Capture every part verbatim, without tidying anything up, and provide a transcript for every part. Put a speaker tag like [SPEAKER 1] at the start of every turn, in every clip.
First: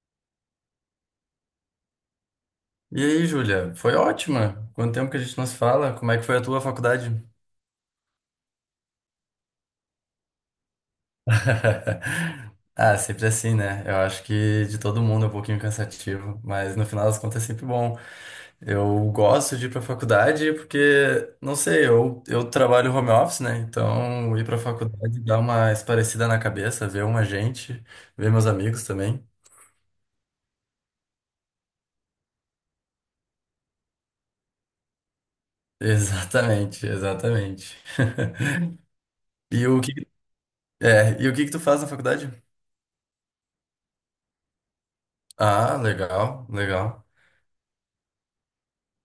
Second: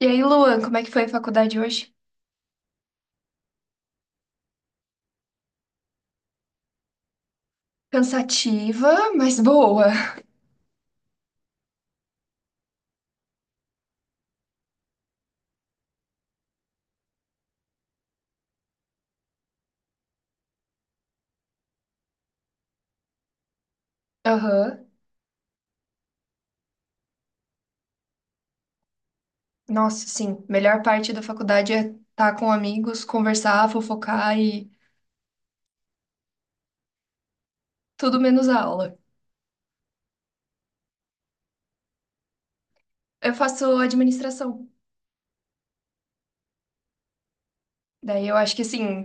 [SPEAKER 1] E aí, Luan, como é que foi a faculdade hoje?
[SPEAKER 2] E aí, Júlia? Foi ótima. Quanto tempo que a gente não se fala? Como é que foi a tua faculdade?
[SPEAKER 1] Cansativa, mas boa.
[SPEAKER 2] Ah, sempre assim, né? Eu acho que de todo mundo é um pouquinho cansativo, mas no final das contas é sempre bom. Eu gosto de ir pra faculdade porque, não sei, eu, eu trabalho home office, né? Então ir pra
[SPEAKER 1] Aham.
[SPEAKER 2] faculdade dá uma esparecida na cabeça, ver uma gente, ver meus amigos também.
[SPEAKER 1] Nossa, sim. Melhor parte da faculdade é estar com amigos, conversar, fofocar e
[SPEAKER 2] Exatamente, exatamente.
[SPEAKER 1] tudo menos a aula.
[SPEAKER 2] E o que, é, e o que que tu faz na faculdade?
[SPEAKER 1] Eu faço administração.
[SPEAKER 2] Ah, legal, legal.
[SPEAKER 1] Daí eu acho que assim,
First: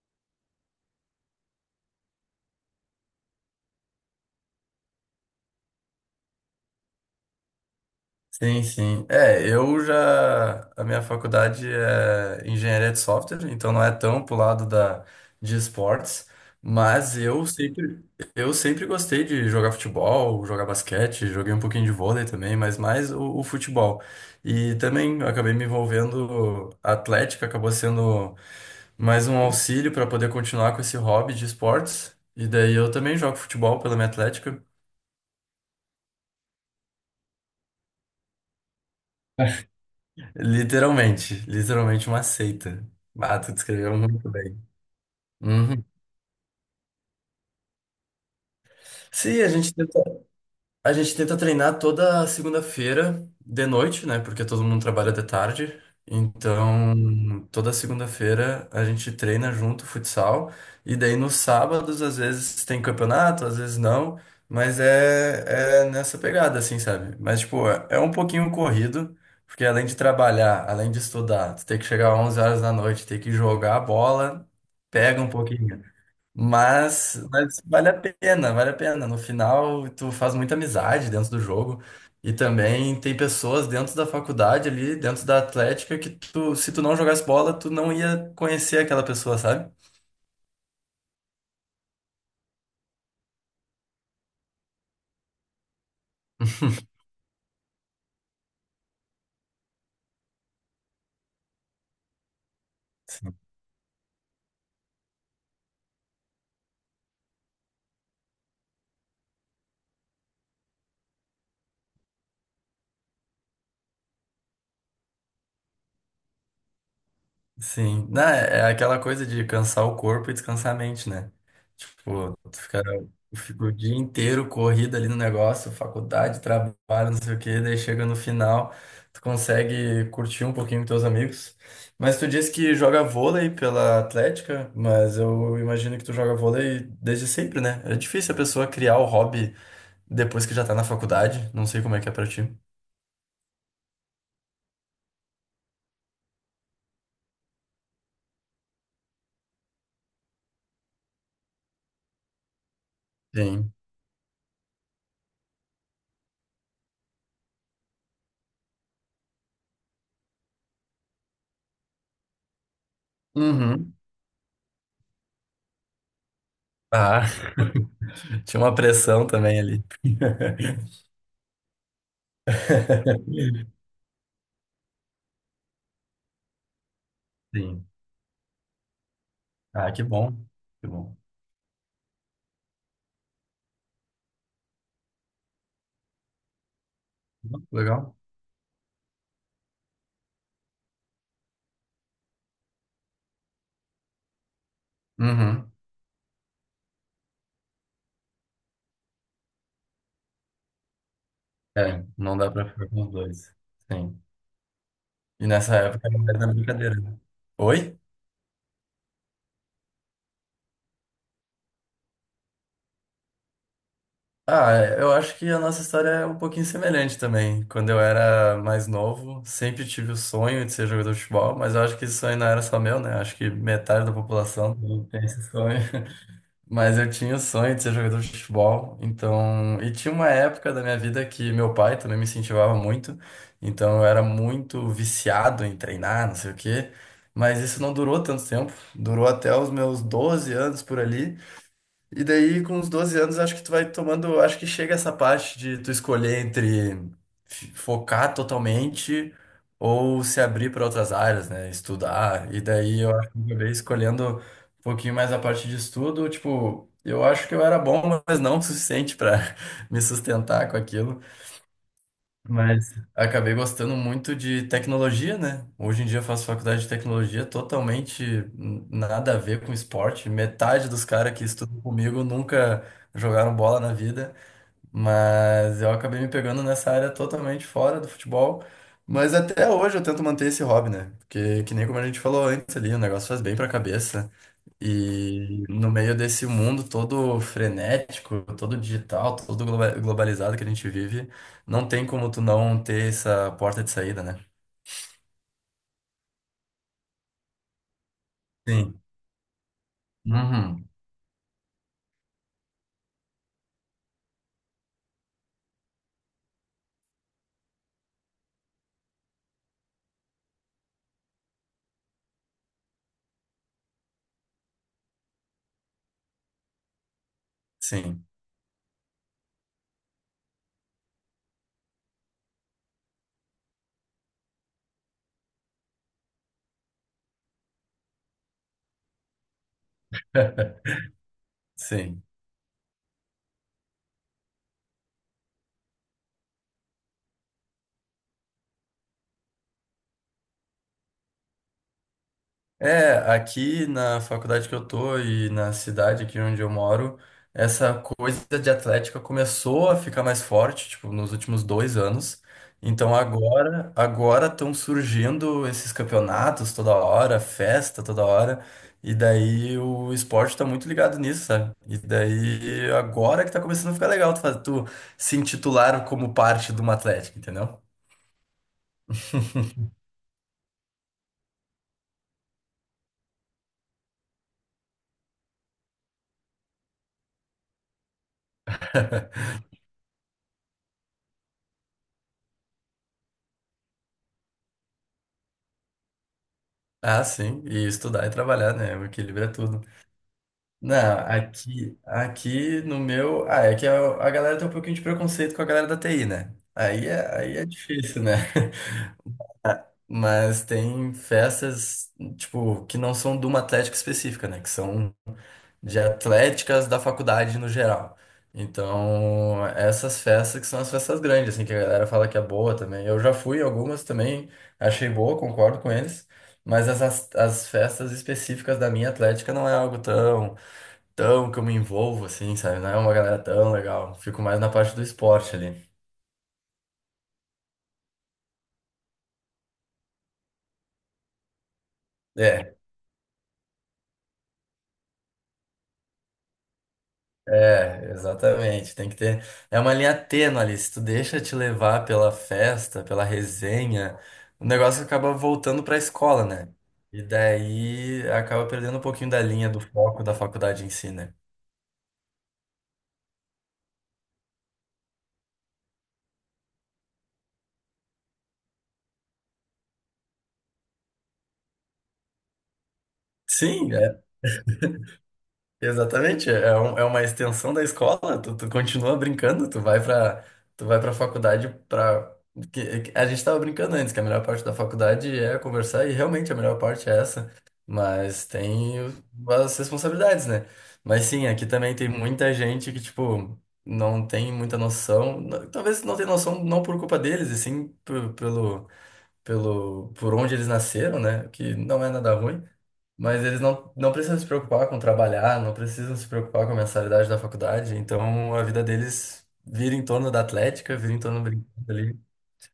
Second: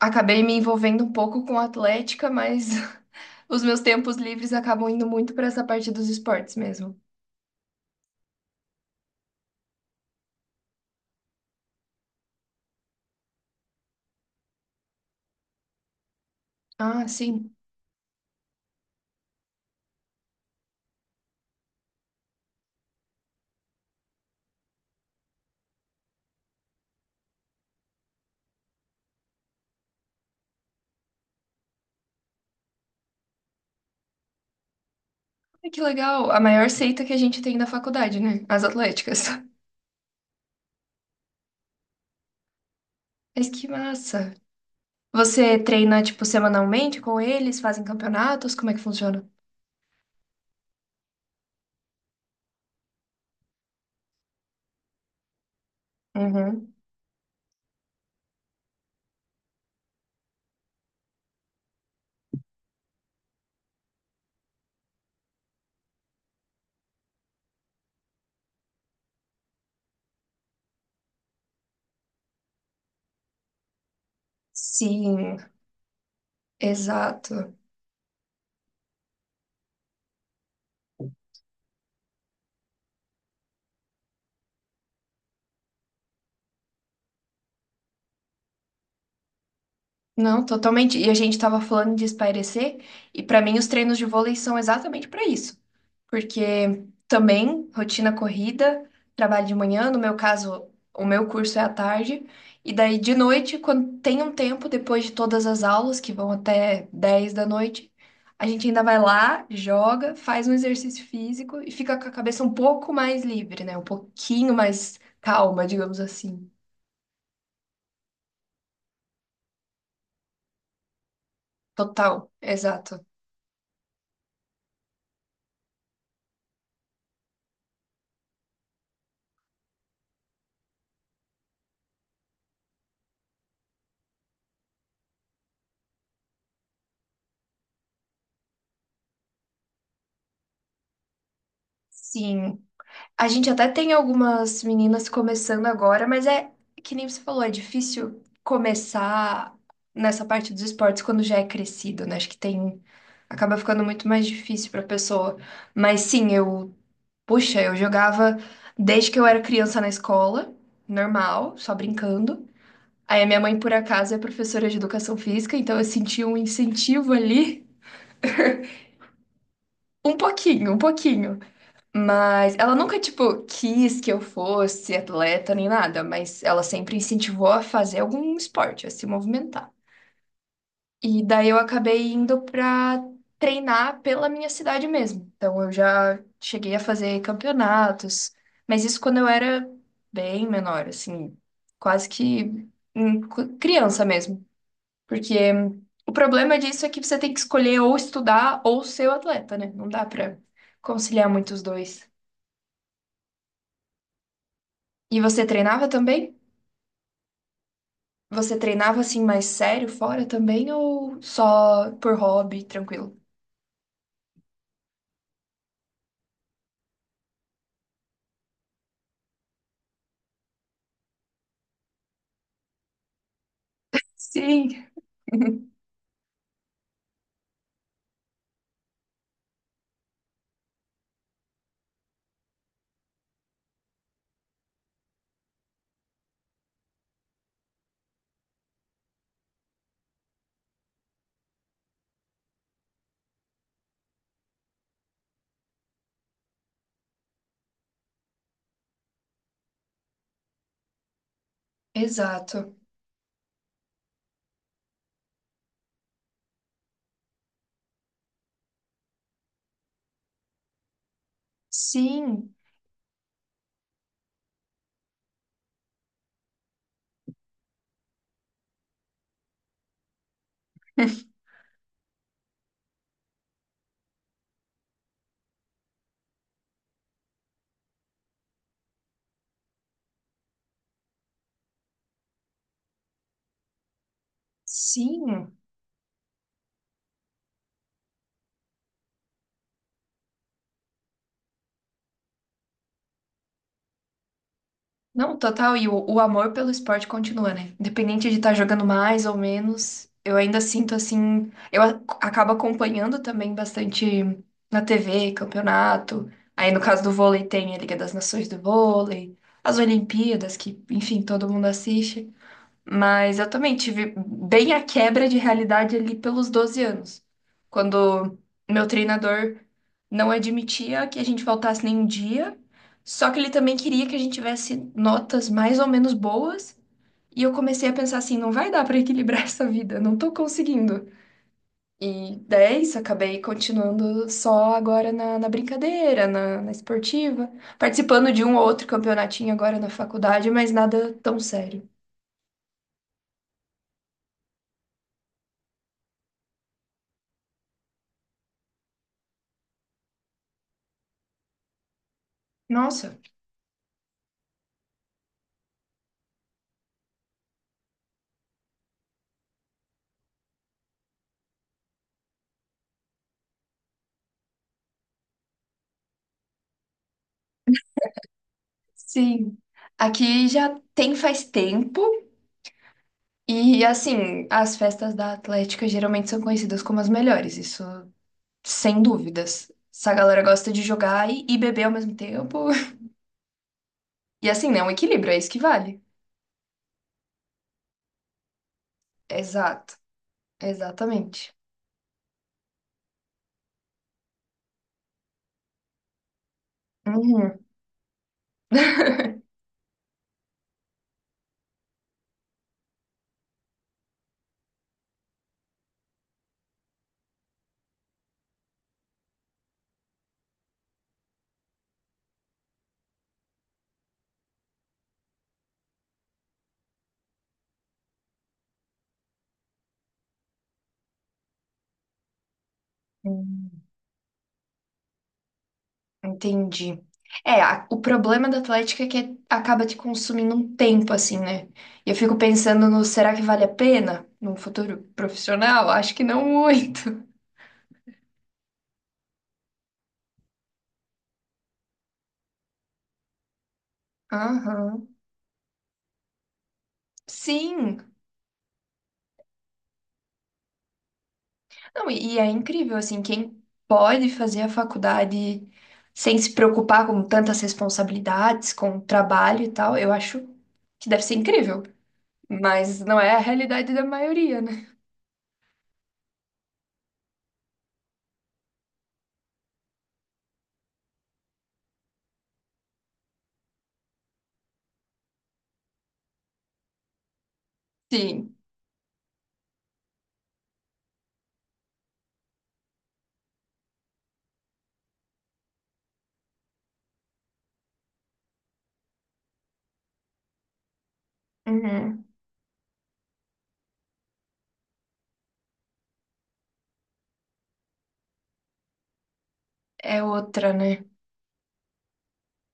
[SPEAKER 1] acabei me envolvendo um pouco com atlética, mas os meus tempos livres acabam indo muito para essa parte dos esportes mesmo.
[SPEAKER 2] Sim, sim. É, eu já. A minha faculdade é engenharia de software, então não é tão pro lado da, de esportes,
[SPEAKER 1] Ah,
[SPEAKER 2] mas eu
[SPEAKER 1] sim.
[SPEAKER 2] sempre, eu sempre gostei de jogar futebol, jogar basquete, joguei um pouquinho de vôlei também, mas mais o, o futebol. E também eu acabei me envolvendo, a atlética acabou sendo mais um auxílio para poder continuar com esse hobby de esportes. E daí eu também jogo futebol pela minha atlética.
[SPEAKER 1] Ai, que legal. A maior seita que a gente tem na faculdade, né? As atléticas.
[SPEAKER 2] Literalmente, literalmente uma seita. Ah,
[SPEAKER 1] Mas
[SPEAKER 2] tu
[SPEAKER 1] que
[SPEAKER 2] descreveu muito
[SPEAKER 1] massa.
[SPEAKER 2] bem.
[SPEAKER 1] Você
[SPEAKER 2] Uhum.
[SPEAKER 1] treina, tipo, semanalmente com eles? Fazem campeonatos? Como é que funciona?
[SPEAKER 2] Sim, a gente tenta A gente tenta treinar toda segunda-feira de noite, né? Porque todo mundo trabalha de tarde.
[SPEAKER 1] Uhum.
[SPEAKER 2] Então, toda segunda-feira a gente treina junto futsal. E daí nos sábados, às vezes tem campeonato, às vezes não. Mas é, é nessa pegada, assim, sabe? Mas, tipo, é é um pouquinho corrido. Porque além de trabalhar, além de estudar, tu tem que chegar às onze horas da noite, tem que jogar a bola, pega um
[SPEAKER 1] Sim,
[SPEAKER 2] pouquinho. Mas,
[SPEAKER 1] exato.
[SPEAKER 2] mas vale a pena, vale a pena. No final, tu faz muita amizade dentro do jogo. E também tem pessoas dentro da faculdade ali, dentro da Atlética, que tu, se tu não jogasse bola, tu não ia conhecer aquela pessoa, sabe?
[SPEAKER 1] Não, totalmente. E a gente estava falando de espairecer, e para mim os treinos de vôlei são exatamente para isso. Porque também rotina corrida, trabalho de manhã, no meu caso, o meu curso é à tarde, e daí de noite, quando tem um tempo, depois de todas as aulas, que vão até dez da noite, a gente ainda vai lá, joga, faz um exercício físico e fica com a cabeça um pouco mais livre, né? Um pouquinho mais calma, digamos assim.
[SPEAKER 2] Sim, não, é é aquela coisa de cansar o corpo e descansar a mente, né?
[SPEAKER 1] Total,
[SPEAKER 2] Tipo, tu fica,
[SPEAKER 1] exato.
[SPEAKER 2] tu fica o dia inteiro corrido ali no negócio, faculdade, trabalho, não sei o quê, daí chega no final, tu consegue curtir um pouquinho com teus amigos. Mas tu disse que joga vôlei pela Atlética, mas eu imagino que tu joga vôlei desde sempre, né? É difícil a pessoa criar o hobby depois que já tá na faculdade, não sei como é que é pra ti.
[SPEAKER 1] Sim. A gente até tem algumas meninas começando agora, mas é que nem você falou, é difícil começar nessa parte dos esportes quando já é crescido, né? Acho que tem. Acaba
[SPEAKER 2] Sim.
[SPEAKER 1] ficando muito mais difícil pra pessoa. Mas sim, eu. Puxa, eu jogava desde que eu era criança na escola, normal, só brincando. Aí a minha mãe, por
[SPEAKER 2] Uhum.
[SPEAKER 1] acaso, é professora de educação física, então eu senti um incentivo
[SPEAKER 2] Ah,
[SPEAKER 1] ali.
[SPEAKER 2] tinha uma pressão também ali.
[SPEAKER 1] Um pouquinho, um pouquinho. Mas ela nunca, tipo, quis que eu fosse atleta nem nada, mas ela sempre incentivou a
[SPEAKER 2] Sim.
[SPEAKER 1] fazer algum esporte, a se movimentar.
[SPEAKER 2] Ah, que bom. Que bom.
[SPEAKER 1] E daí eu acabei indo pra treinar pela minha cidade mesmo. Então eu já cheguei a fazer
[SPEAKER 2] Legal.
[SPEAKER 1] campeonatos, mas isso quando eu era bem menor, assim, quase que hum, cu- criança mesmo. Porque
[SPEAKER 2] Uhum.
[SPEAKER 1] o problema disso é que você tem que escolher ou estudar ou ser o atleta, né? Não dá pra conciliar muito os
[SPEAKER 2] É,
[SPEAKER 1] dois.
[SPEAKER 2] não dá pra ficar com os dois. Sim.
[SPEAKER 1] E você
[SPEAKER 2] E nessa
[SPEAKER 1] treinava
[SPEAKER 2] época não
[SPEAKER 1] também?
[SPEAKER 2] era mais brincadeira, né? Oi?
[SPEAKER 1] Você treinava assim mais sério fora também ou só por hobby, tranquilo?
[SPEAKER 2] Ah, é, eu acho que a nossa história é um pouquinho semelhante também. Quando eu era mais novo, sempre tive o sonho de ser jogador de futebol, mas eu acho que esse sonho não era só meu, né? Acho que metade da população
[SPEAKER 1] Sim.
[SPEAKER 2] tem esse sonho. Mas eu tinha o sonho de ser jogador de futebol, então. E tinha uma época da minha vida que meu pai também me incentivava muito, então eu era muito viciado em treinar, não sei o quê. Mas isso não durou tanto tempo, durou até os meus doze anos por ali. E daí, com uns doze anos, acho que tu vai tomando. Acho que chega essa parte de tu escolher entre f- focar totalmente ou se abrir para outras áreas, né? Estudar.
[SPEAKER 1] Exato.
[SPEAKER 2] E daí eu acho que eu acabei escolhendo um pouquinho mais a parte de estudo. Tipo, eu acho que eu era bom, mas não o suficiente para me sustentar com aquilo.
[SPEAKER 1] Sim,
[SPEAKER 2] Mas acabei gostando muito de tecnologia, né? Hoje em dia eu faço faculdade de tecnologia totalmente n- nada a ver com esporte. Metade dos caras que estudam comigo nunca jogaram bola na vida, mas eu acabei me pegando nessa área totalmente fora do futebol. Mas até hoje eu tento manter esse hobby, né? Porque, que nem como a gente falou antes ali, o negócio faz bem pra cabeça.
[SPEAKER 1] sim.
[SPEAKER 2] E no meio desse mundo todo frenético, todo digital, todo globa- globalizado que a gente vive, não tem como tu não ter essa porta de saída, né?
[SPEAKER 1] Não, total. E o, o amor pelo esporte continua, né? Independente de estar jogando
[SPEAKER 2] Sim.
[SPEAKER 1] mais ou menos, eu ainda
[SPEAKER 2] Uhum.
[SPEAKER 1] sinto assim. Eu a- acabo acompanhando também bastante na T V, campeonato. Aí no caso do vôlei tem a Liga das Nações do Vôlei, as Olimpíadas, que, enfim, todo mundo assiste. Mas eu também tive bem a quebra de realidade ali pelos doze anos,
[SPEAKER 2] Sim,
[SPEAKER 1] quando meu treinador não admitia que a gente faltasse nenhum dia, só que ele também queria que a gente tivesse notas mais ou menos boas, e eu comecei a pensar assim, não vai dar para equilibrar essa vida, não tô conseguindo.
[SPEAKER 2] sim.
[SPEAKER 1] E daí é isso, acabei continuando só agora na, na brincadeira, na, na esportiva, participando de um ou outro campeonatinho agora na faculdade, mas nada tão sério.
[SPEAKER 2] É, aqui na faculdade que eu tô e na cidade aqui onde eu moro, essa coisa de atlética começou a ficar mais forte, tipo, nos últimos dois anos. Então
[SPEAKER 1] Nossa,
[SPEAKER 2] agora, agora estão surgindo esses campeonatos toda hora, festa toda hora, e daí o esporte tá muito ligado nisso, sabe? E daí agora que tá começando a ficar legal tu, faz- tu se intitular como parte de uma atlética, entendeu?
[SPEAKER 1] sim, aqui já tem faz tempo e assim, as festas da Atlética geralmente são conhecidas como as melhores, isso sem dúvidas. Essa galera gosta de jogar e, e beber ao mesmo tempo. E assim, né, um equilíbrio, é isso que vale.
[SPEAKER 2] Ah, sim, e estudar e trabalhar, né? O equilíbrio é tudo.
[SPEAKER 1] Exato,
[SPEAKER 2] Não,
[SPEAKER 1] exatamente.
[SPEAKER 2] aqui, aqui no meu. Ah, é que a, a galera tem um pouquinho de preconceito com a galera da T I, né? Aí é, aí
[SPEAKER 1] Uhum.
[SPEAKER 2] é difícil, né? Mas tem festas, tipo, que não são de uma atlética específica, né? Que são de atléticas da faculdade no geral. Então, essas festas que são as festas grandes, assim, que a galera fala que é boa também. Eu já fui em algumas também, achei boa, concordo com eles. Mas as, as as festas específicas da minha atlética não é algo tão tão que eu me envolvo, assim, sabe? Não é uma galera
[SPEAKER 1] Hum,
[SPEAKER 2] tão legal. Fico mais na parte do esporte ali.
[SPEAKER 1] entendi. É, a- o problema da Atlética é que acaba te consumindo um tempo, assim, né? E eu fico
[SPEAKER 2] É,
[SPEAKER 1] pensando no será que vale a pena num futuro profissional? Acho que não muito.
[SPEAKER 2] é, exatamente. Tem que ter. É uma linha tênue ali. Se tu deixa te levar pela festa, pela resenha, o negócio
[SPEAKER 1] Aham.
[SPEAKER 2] acaba voltando pra escola, né? E
[SPEAKER 1] Sim.
[SPEAKER 2] daí acaba perdendo um pouquinho da linha do foco da faculdade em si, né?
[SPEAKER 1] Não, e, e é incrível, assim, quem pode fazer a faculdade sem se preocupar com tantas responsabilidades, com o trabalho e tal, eu acho que deve ser incrível. Mas não é a
[SPEAKER 2] Sim,
[SPEAKER 1] realidade da maioria, né?
[SPEAKER 2] exatamente, é, um- é uma extensão da escola, tu, tu continua brincando, tu vai pra, tu vai pra, faculdade pra... que- que- a gente tava brincando antes, que a melhor parte da faculdade é conversar, e realmente a melhor parte é essa, mas
[SPEAKER 1] Sim.
[SPEAKER 2] tem o- as responsabilidades, né? Mas sim, aqui também tem muita gente que, tipo, não tem muita noção, n- talvez não tenha noção não por culpa deles, e sim p- pelo pelo, por onde eles nasceram, né? O que não é
[SPEAKER 1] Uhum.
[SPEAKER 2] nada ruim, mas eles não, não precisam se preocupar com trabalhar, não precisam se preocupar com a mensalidade da faculdade, então a vida deles vira em
[SPEAKER 1] É
[SPEAKER 2] torno da
[SPEAKER 1] outra,
[SPEAKER 2] atlética,
[SPEAKER 1] né?
[SPEAKER 2] vira em torno do brinquedo ali.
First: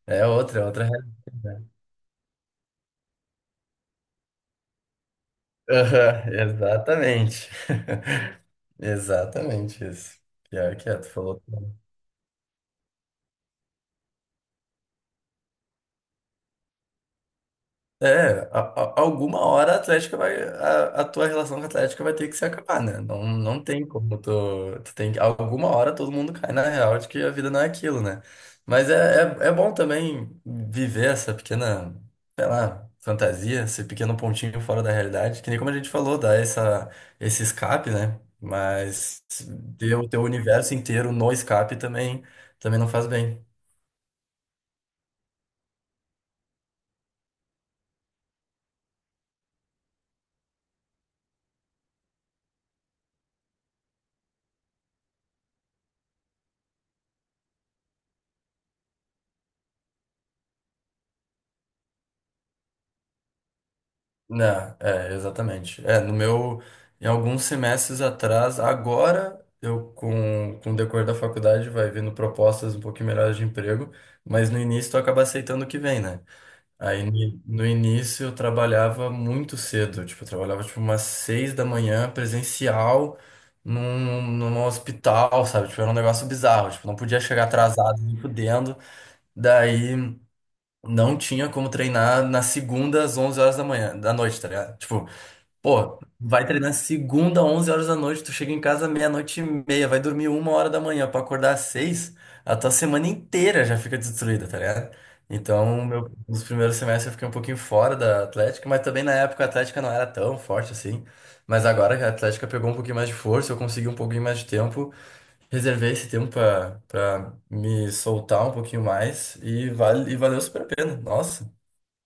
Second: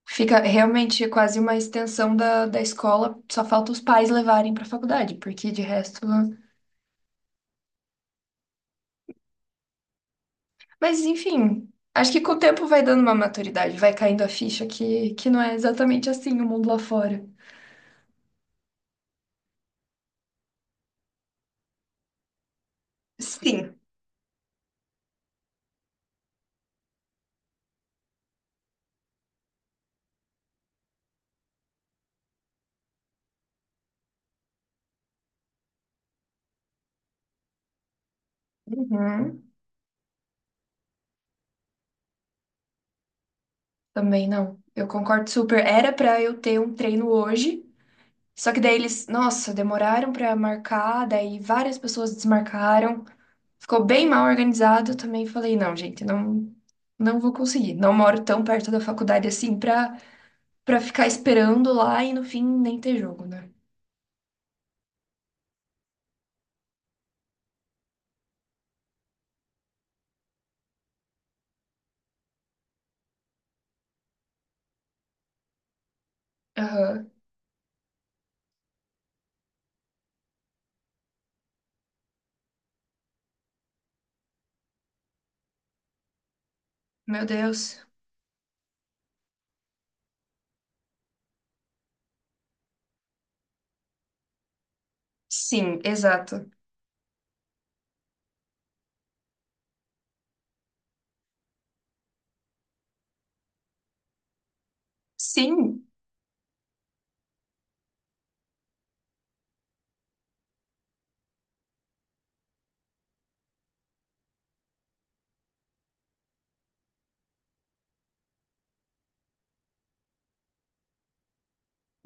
[SPEAKER 2] É
[SPEAKER 1] Fica
[SPEAKER 2] outra, é outra
[SPEAKER 1] realmente
[SPEAKER 2] realidade,
[SPEAKER 1] quase uma
[SPEAKER 2] né?
[SPEAKER 1] extensão da, da escola, só falta os pais levarem pra faculdade, porque de resto.
[SPEAKER 2] Aham, exatamente. Exatamente isso. Pior que é,
[SPEAKER 1] Mas
[SPEAKER 2] tu falou.
[SPEAKER 1] enfim, acho que com o tempo vai dando uma maturidade, vai caindo a ficha que, que não é exatamente assim o mundo lá fora.
[SPEAKER 2] É, a- a- alguma hora a Atlética vai, a, a tua relação com a Atlética vai ter que se acabar, né? Não, não
[SPEAKER 1] Sim.
[SPEAKER 2] tem como tu, tu, tem, que- alguma hora todo mundo cai na real de que a vida não é aquilo, né? Mas é, é, é bom também viver essa pequena, sei lá, fantasia, esse pequeno pontinho fora da realidade, que nem como a gente falou, dá essa, esse escape, né? Mas
[SPEAKER 1] Uhum.
[SPEAKER 2] ter o teu universo inteiro no escape também, também não faz bem.
[SPEAKER 1] Também não. Eu concordo super. Era pra eu ter um treino hoje, só que daí eles, nossa, demoraram pra marcar, daí várias pessoas desmarcaram. Ficou bem mal organizado. Eu também falei, não, gente, não não vou conseguir. Não moro tão perto da faculdade assim pra para ficar esperando lá e no fim nem ter jogo, né?
[SPEAKER 2] Né, é, exatamente. É, no meu, em alguns semestres atrás, agora eu com, com o decorrer da faculdade vai vendo propostas um pouquinho melhores de emprego, mas no início tu acaba aceitando o que vem, né? Aí
[SPEAKER 1] Aham.
[SPEAKER 2] no, no início eu trabalhava muito cedo, tipo, eu trabalhava tipo umas seis da manhã presencial num, num hospital, sabe? Tipo, era um negócio bizarro, tipo, não podia
[SPEAKER 1] Meu
[SPEAKER 2] chegar
[SPEAKER 1] Deus.
[SPEAKER 2] atrasado, nem fudendo. Daí não tinha como treinar na segunda às onze horas da manhã, da noite, tá ligado? Tipo,
[SPEAKER 1] Sim,
[SPEAKER 2] pô, vai
[SPEAKER 1] exato.
[SPEAKER 2] treinar segunda, onze horas da noite, tu chega em casa meia-noite e meia, vai dormir uma hora da manhã pra acordar às seis, a tua semana inteira já fica destruída, tá ligado? Então,
[SPEAKER 1] Sim!
[SPEAKER 2] meu, nos primeiros semestres eu fiquei um pouquinho fora da Atlética, mas também na época a Atlética não era tão forte assim. Mas agora que a Atlética pegou um pouquinho mais de força, eu consegui um pouquinho mais de tempo, reservei esse tempo pra, pra me soltar um pouquinho mais e, vale, e valeu super a pena, nossa.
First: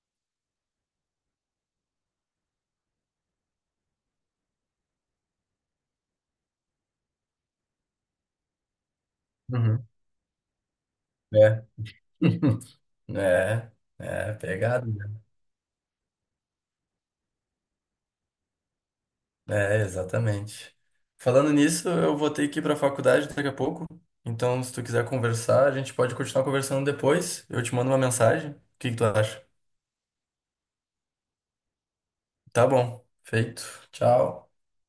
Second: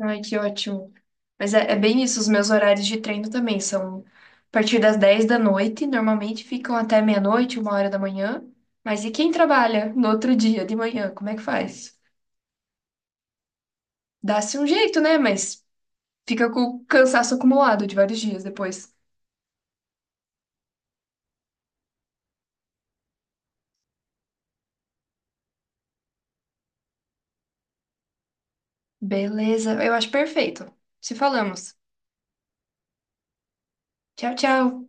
[SPEAKER 1] Ai, que ótimo. Mas é, é bem isso, os meus horários de treino também são a partir das dez da noite, normalmente ficam até meia-noite, uma hora da manhã. Mas e quem
[SPEAKER 2] Uhum.
[SPEAKER 1] trabalha no outro dia de manhã, como é que
[SPEAKER 2] É.
[SPEAKER 1] faz?
[SPEAKER 2] É, é,
[SPEAKER 1] Dá-se um
[SPEAKER 2] pegado.
[SPEAKER 1] jeito, né? Mas fica com o cansaço acumulado de vários dias depois.
[SPEAKER 2] É, exatamente. Falando nisso, eu vou ter que ir para a faculdade daqui a pouco. Então, se tu quiser conversar, a gente pode continuar conversando depois. Eu te mando uma mensagem. O que que tu acha?
[SPEAKER 1] Beleza, eu acho perfeito. Se falamos.
[SPEAKER 2] Tá bom. Feito.
[SPEAKER 1] Tchau,
[SPEAKER 2] Tchau.
[SPEAKER 1] tchau.